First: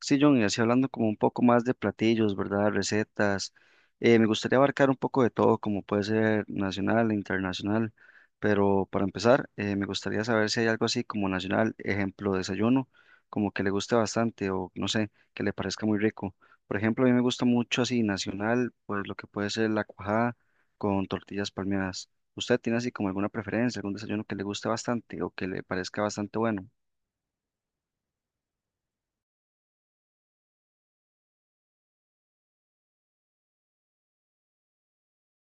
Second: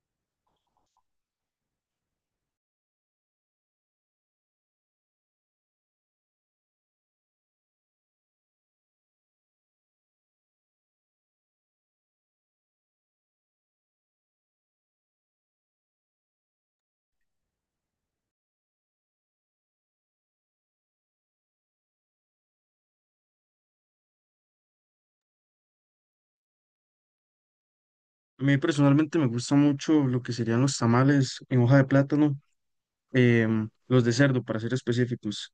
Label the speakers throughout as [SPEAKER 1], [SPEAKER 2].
[SPEAKER 1] Sí, John, y así hablando como un poco más de platillos, ¿verdad? Recetas. Me gustaría abarcar un poco de todo, como puede ser nacional e internacional, pero para empezar, me gustaría saber si hay algo así como nacional, ejemplo, desayuno, como que le guste bastante o no sé, que le parezca muy rico. Por ejemplo, a mí me gusta mucho así nacional, pues lo que puede ser la cuajada con tortillas palmeadas. ¿Usted tiene así como alguna preferencia, algún desayuno que le guste bastante o que le parezca bastante bueno?
[SPEAKER 2] A mí personalmente me gusta mucho lo que serían los tamales en hoja de plátano, los de cerdo para ser específicos.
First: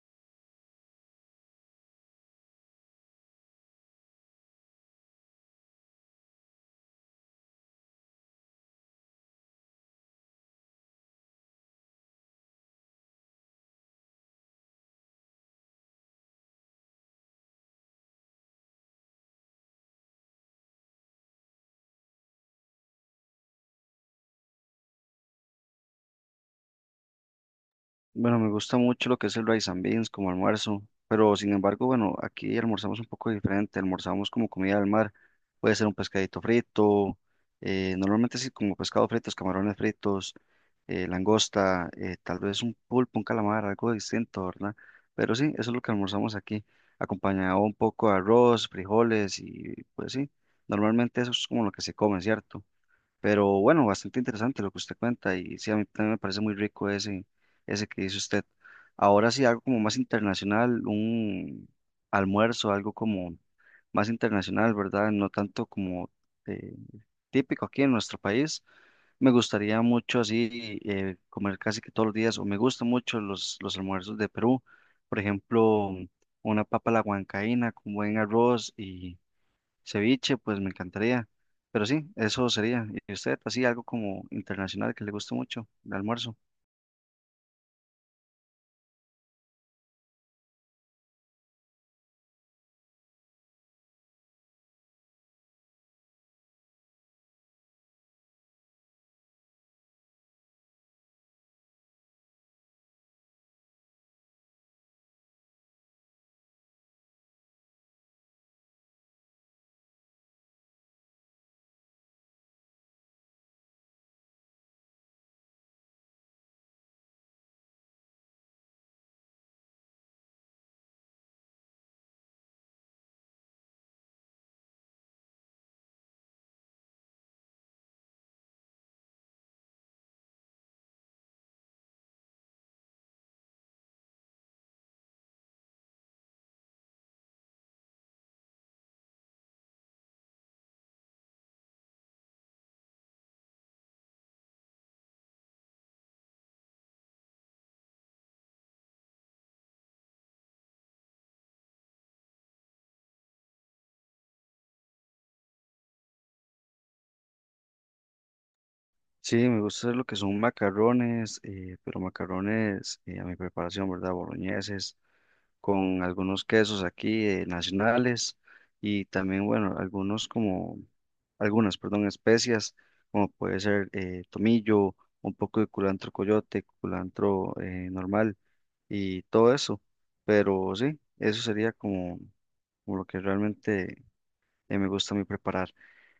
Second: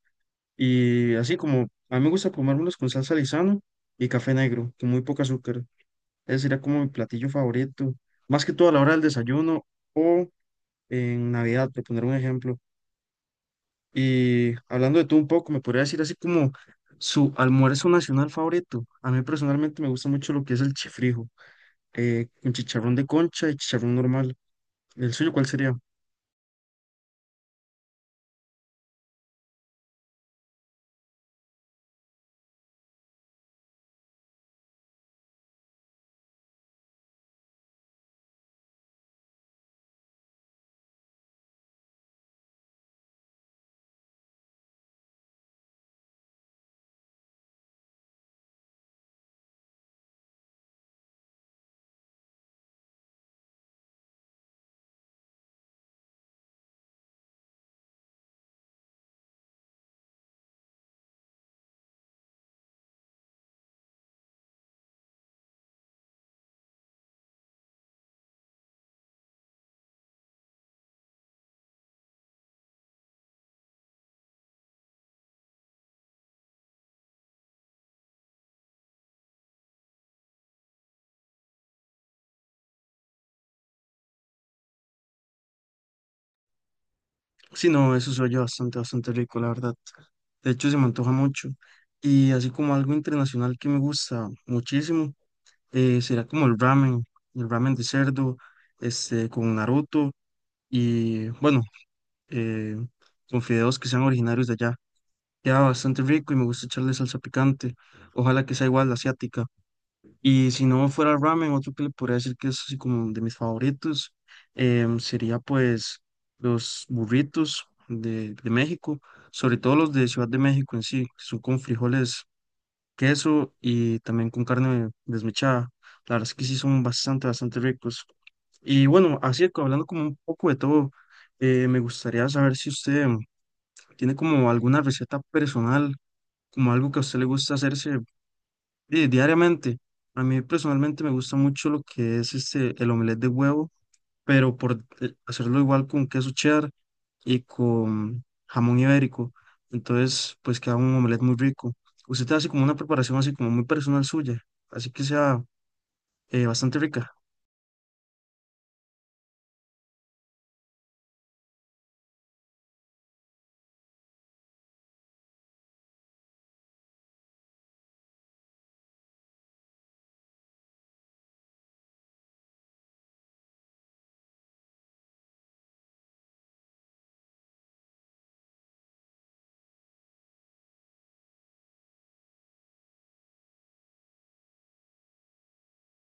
[SPEAKER 2] Y así como a mí me gusta comérmelos con salsa Lizano y café negro, con muy poco azúcar. Ese sería como mi platillo favorito, más que todo a la hora del desayuno o en Navidad, por poner un ejemplo. Y hablando de todo un poco, me podría decir así como su almuerzo nacional favorito. A mí personalmente me gusta mucho lo que es el chifrijo, con chicharrón de concha y chicharrón normal. ¿El suyo cuál sería?
[SPEAKER 1] Bueno, me gusta mucho lo que es el rice and beans como almuerzo, pero sin embargo, bueno, aquí almorzamos un poco diferente, almorzamos como comida del mar, puede ser un pescadito frito, normalmente sí como pescado fritos, camarones fritos, langosta, tal vez un pulpo, un calamar, algo distinto, ¿verdad? Pero sí, eso es lo que almorzamos aquí, acompañado un poco de arroz, frijoles y pues sí, normalmente eso es como lo que se come, ¿cierto? Pero bueno, bastante interesante lo que usted cuenta y sí, a mí también me parece muy rico ese, ese que dice usted. Ahora sí, algo como más internacional, un almuerzo, algo como más internacional, ¿verdad? No tanto como eh, típico aquí en nuestro país. Me gustaría mucho así comer casi que todos los días o me gustan mucho los almuerzos de Perú. Por ejemplo, una papa a la huancaína con buen arroz. Ceviche, pues me encantaría. Pero sí, eso sería. ¿Y usted, así algo como internacional que le guste mucho, de almuerzo?
[SPEAKER 2] Sí, no, eso se oye bastante, bastante rico, la verdad. De hecho, se me antoja mucho. Y así como algo internacional que me gusta muchísimo, será como el ramen de cerdo, este, con Naruto y, bueno, eh, con fideos que sean originarios de allá. Queda bastante rico y me gusta echarle salsa picante. Ojalá que sea igual la asiática. Y si no fuera el ramen, otro que le podría decir que es así como de mis favoritos, sería pues los burritos de México, sobre todo los de Ciudad de México en sí, que son con frijoles, queso y también con carne desmechada. La verdad es que sí son bastante, bastante ricos. Y bueno, así que hablando como un poco de todo, me gustaría saber si usted tiene como alguna receta personal, como algo que a usted le gusta hacerse diariamente. A mí personalmente me gusta mucho lo que es este, el omelette de huevo, pero por hacerlo igual con queso cheddar y con jamón ibérico. Entonces, pues queda un omelette muy rico. Usted hace como una preparación así como muy personal suya, así que sea bastante rica.
[SPEAKER 1] Sí, me gusta hacer lo que son macarrones, pero macarrones a mi preparación, ¿verdad? Boloñeses, con algunos quesos aquí nacionales y también, bueno, algunas, perdón, especias, como puede ser tomillo, un poco de culantro coyote, culantro normal y todo eso. Pero sí, eso sería como. Como lo que realmente me gusta a mí preparar.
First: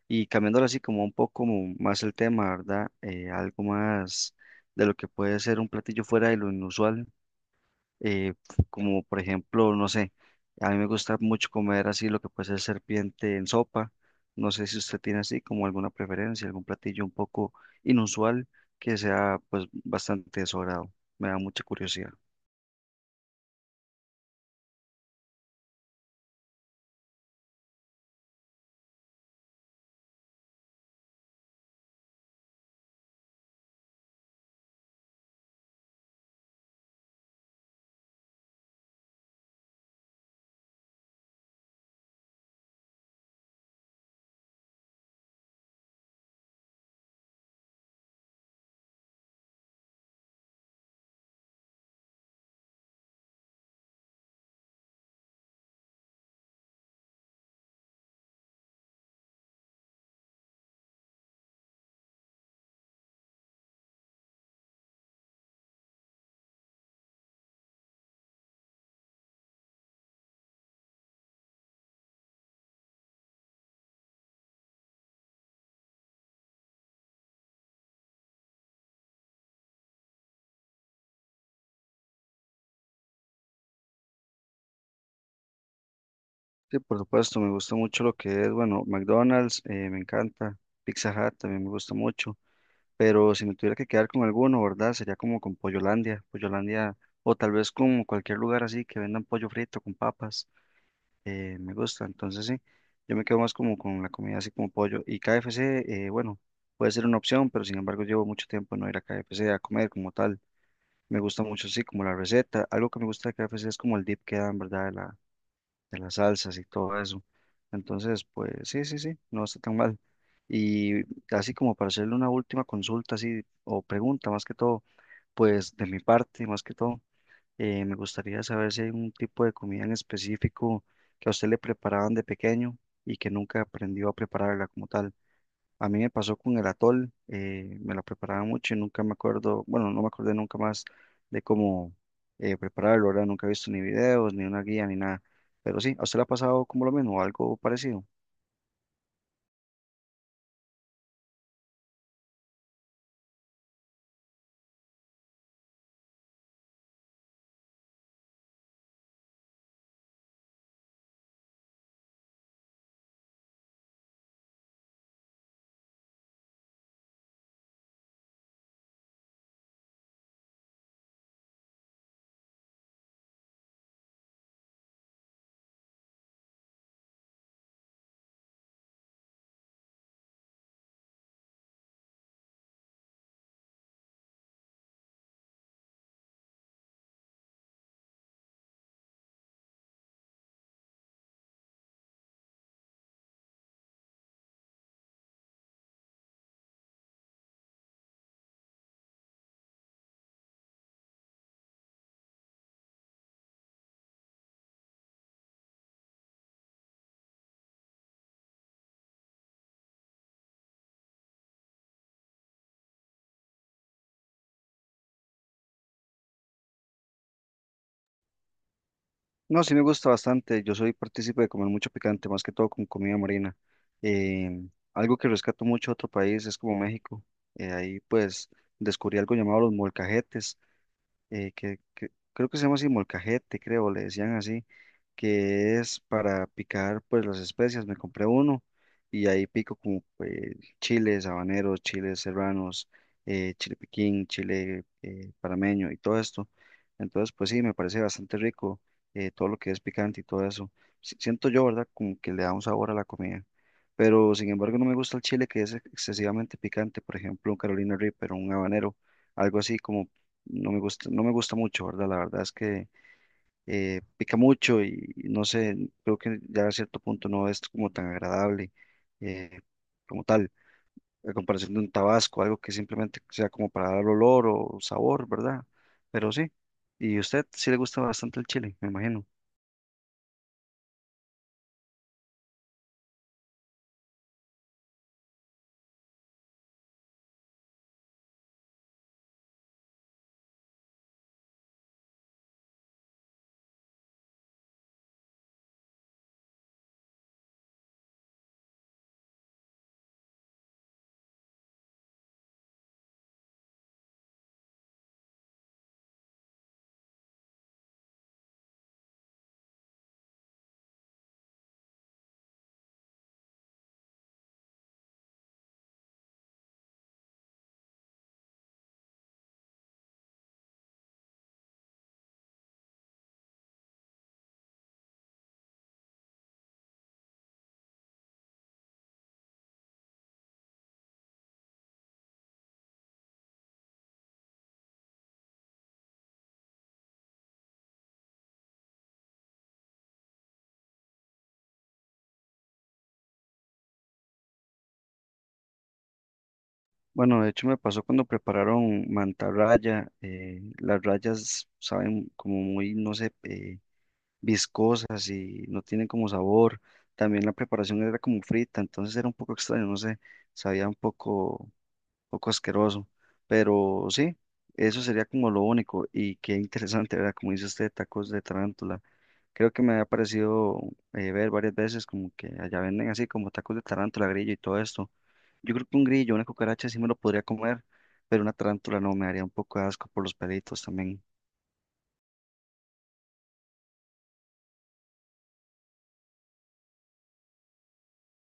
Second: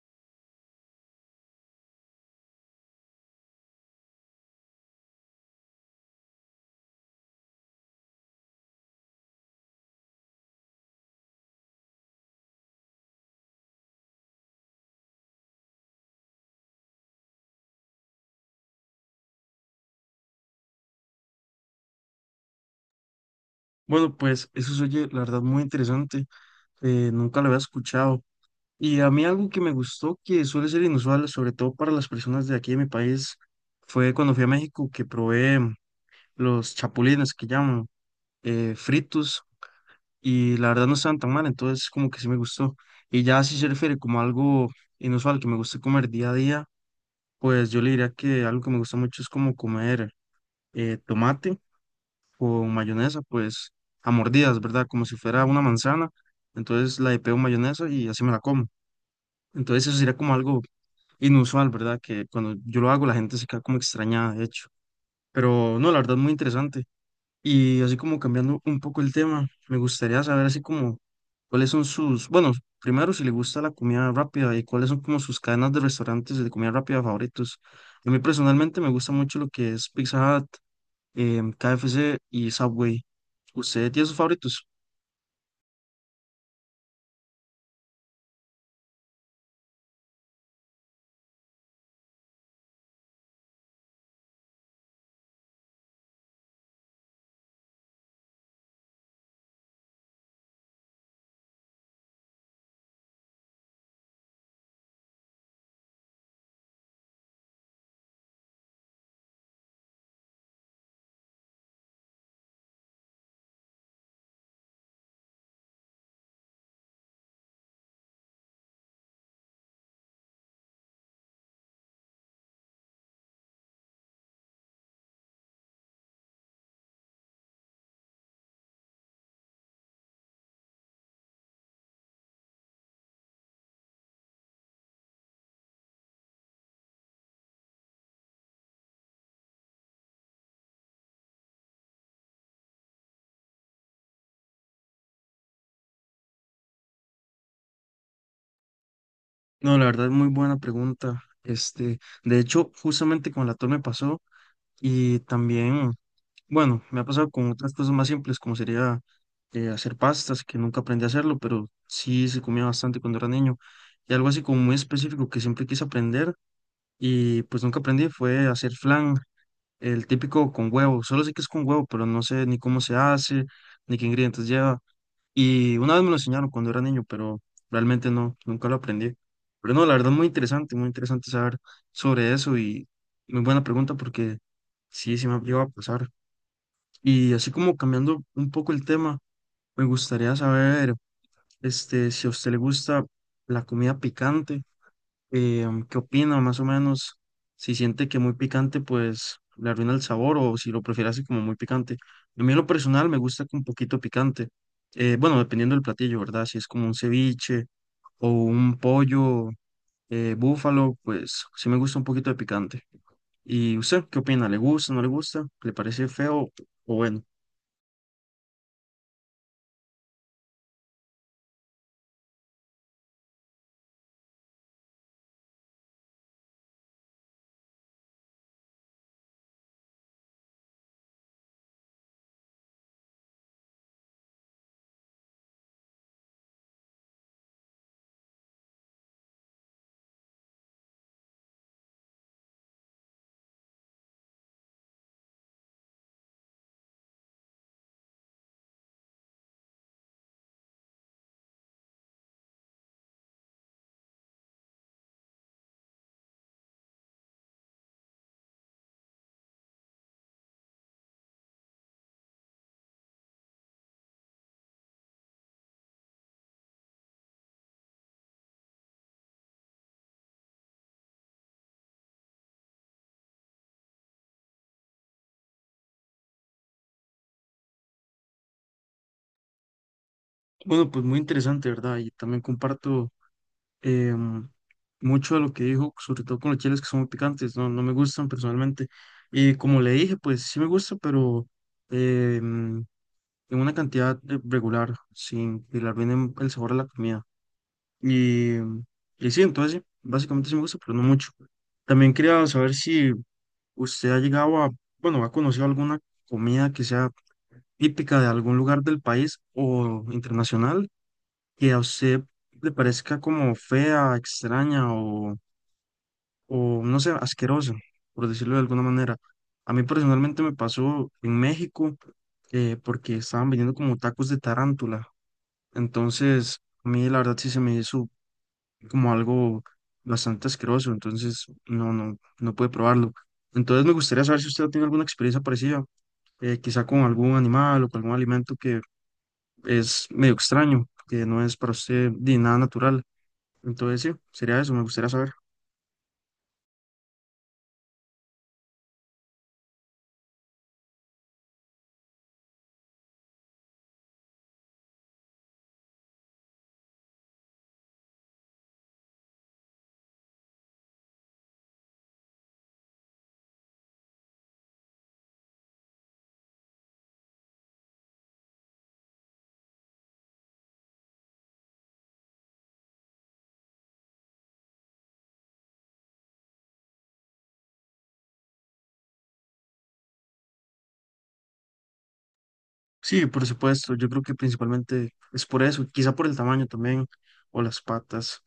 [SPEAKER 1] Y cambiándolo así como un poco más el tema, ¿verdad? Algo más de lo que puede ser un platillo fuera de lo inusual, eh, como por ejemplo, no sé, a mí me gusta mucho comer así lo que puede ser serpiente en sopa. No sé si usted tiene así como alguna preferencia, algún platillo un poco inusual que sea pues bastante de su agrado. Me da mucha curiosidad.
[SPEAKER 2] Bueno, pues eso se oye, la verdad, muy interesante. Nunca lo había escuchado. Y a mí algo que me gustó, que suele ser inusual, sobre todo para las personas de aquí de mi país, fue cuando fui a México que probé los chapulines que llaman, fritos, y la verdad no estaban tan mal, entonces como que sí me gustó. Y ya si se refiere como a algo inusual que me gusta comer día a día, pues yo le diría que algo que me gusta mucho es como comer tomate con mayonesa, pues a mordidas, ¿verdad? Como si fuera una manzana, entonces la de pego mayonesa y así me la como. Entonces eso sería como algo inusual, ¿verdad? Que cuando yo lo hago la gente se queda como extrañada, de hecho. Pero no, la verdad muy interesante. Y así como cambiando un poco el tema, me gustaría saber así como cuáles son sus, bueno, primero si le gusta la comida rápida y cuáles son como sus cadenas de restaurantes de comida rápida favoritos. A mí personalmente me gusta mucho lo que es Pizza Hut, KFC y Subway. ¿Usted tiene sus favoritos?
[SPEAKER 1] Sí, por supuesto, me gusta mucho lo que es, bueno, McDonald's, me encanta, Pizza Hut también me gusta mucho, pero si me tuviera que quedar con alguno, ¿verdad? Sería como con Pollolandia, Pollolandia, o tal vez con cualquier lugar así que vendan pollo frito con papas, me gusta, entonces sí, yo me quedo más como con la comida así como pollo, y KFC, bueno, puede ser una opción, pero sin embargo llevo mucho tiempo no ir a KFC a comer como tal, me gusta mucho así como la receta, algo que me gusta de KFC es como el dip que dan, ¿verdad? De las salsas y todo eso. Entonces, pues sí, no está tan mal. Y así como para hacerle una última consulta, así, o pregunta más que todo, pues de mi parte, más que todo, me gustaría saber si hay un tipo de comida en específico que a usted le preparaban de pequeño y que nunca aprendió a prepararla como tal. A mí me pasó con el atol, me lo preparaba mucho y nunca me acuerdo, bueno, no me acordé nunca más de cómo prepararlo, ¿verdad? Nunca he visto ni videos, ni una guía, ni nada. Pero sí, ¿a usted le ha pasado como lo mismo, o algo parecido?
[SPEAKER 2] No, la verdad es muy buena pregunta. Este, de hecho, justamente con la torre me pasó y también, bueno, me ha pasado con otras cosas más simples, como sería hacer pastas, que nunca aprendí a hacerlo, pero sí se comía bastante cuando era niño. Y algo así como muy específico que siempre quise aprender y pues nunca aprendí fue hacer flan, el típico con huevo. Solo sé que es con huevo, pero no sé ni cómo se hace, ni qué ingredientes lleva. Y una vez me lo enseñaron cuando era niño, pero realmente no, nunca lo aprendí. Pero no, la verdad muy interesante saber sobre eso y muy buena pregunta porque sí, sí me ha llegado a pasar. Y así como cambiando un poco el tema, me gustaría saber, este, si a usted le gusta la comida picante, ¿qué opina más o menos? Si siente que muy picante, pues le arruina el sabor o si lo prefiere así como muy picante. A mí en lo personal me gusta con poquito picante. Bueno, dependiendo del platillo, ¿verdad? Si es como un ceviche o un pollo búfalo, pues sí me gusta un poquito de picante. ¿Y usted qué opina? ¿Le gusta, no le gusta? ¿Le parece feo o bueno?
[SPEAKER 1] No, sí me gusta bastante, yo soy partícipe de comer mucho picante, más que todo con comida marina. Eh, Algo que rescato mucho de otro país es como México. Ahí pues descubrí algo llamado los molcajetes, que creo que se llama así molcajete, creo, le decían así que es para picar pues las especias, me compré uno y ahí pico como pues, chiles habaneros, chiles serranos, chile piquín, chile panameño y todo esto. Entonces pues sí, me parece bastante rico todo lo que es picante y todo eso. Siento yo, ¿verdad? Como que le da un sabor a la comida. Pero sin embargo no me gusta el chile que es excesivamente picante, por ejemplo un Carolina Reaper o un habanero, algo así como no me gusta, no me gusta mucho, ¿verdad? La verdad es que pica mucho y no sé, creo que ya a cierto punto no es como tan agradable eh, como tal, a comparación de un tabasco, algo que simplemente sea como para dar olor o sabor, ¿verdad? Pero sí, y a usted sí le gusta bastante el chile, me imagino.
[SPEAKER 2] Bueno, pues muy interesante, ¿verdad? Y también comparto em, mucho de lo que dijo, sobre todo con los chiles que son muy picantes, no, no me gustan personalmente. Y como le dije, pues sí me gusta, pero em, en una cantidad regular, sin que le arruinen el sabor a la comida. Y, y sí, entonces sí, básicamente sí me gusta, pero no mucho. También quería saber si usted ha llegado a, bueno, ha conocido alguna comida que sea típica de algún lugar del país o internacional que a usted le parezca como fea, extraña o no sé, asquerosa, por decirlo de alguna manera. A mí personalmente me pasó en México porque estaban vendiendo como tacos de tarántula. Entonces, a mí la verdad sí se me hizo como algo bastante asqueroso. Entonces, no, no, no pude probarlo. Entonces, me gustaría saber si usted tiene alguna experiencia parecida, quizá con algún animal o con algún alimento que es medio extraño, que no es para usted de nada natural. Entonces, sí, sería eso, me gustaría saber.
[SPEAKER 1] Bueno, de hecho me pasó cuando prepararon mantarraya, las rayas saben como muy, no sé, viscosas y no tienen como sabor. También la preparación era como frita, entonces era un poco extraño, no sé, sabía un poco asqueroso, pero sí, eso sería como lo único y qué interesante, ¿verdad? Como dice usted, tacos de tarántula. Creo que me ha parecido ver varias veces como que allá venden así como tacos de tarántula, grillo y todo esto. Yo creo que un grillo, una cucaracha sí me lo podría comer, pero una tarántula no, me haría un poco de asco por los pelitos también.
[SPEAKER 2] Sí, por supuesto, yo creo que principalmente es por eso, quizá por el tamaño también, o las patas,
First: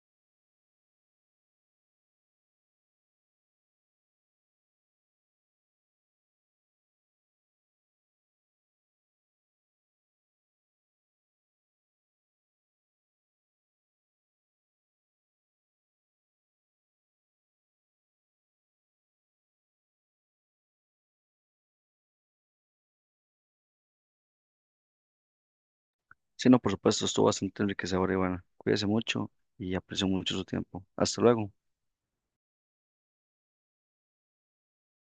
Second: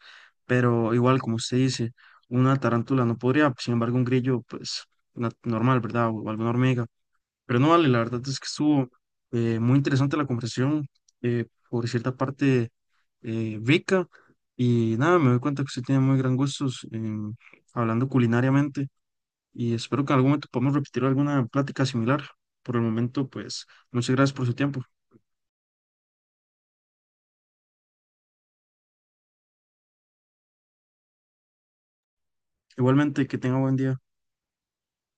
[SPEAKER 2] pero igual, como usted dice, una tarántula no podría, sin embargo, un grillo, pues, normal, ¿verdad? O alguna hormiga. Pero no vale, la verdad es que estuvo muy interesante la conversación, por cierta parte rica, y nada, me doy cuenta que usted tiene muy gran gustos en- hablando culinariamente. Y espero que en algún momento podamos repetir alguna plática similar. Por el momento, pues muchas gracias por su tiempo.
[SPEAKER 1] Sí, no, por supuesto, estuvo bastante enriquecedor y bueno, cuídese mucho y aprecio mucho su tiempo. Hasta luego.
[SPEAKER 2] Igualmente, que tenga buen día.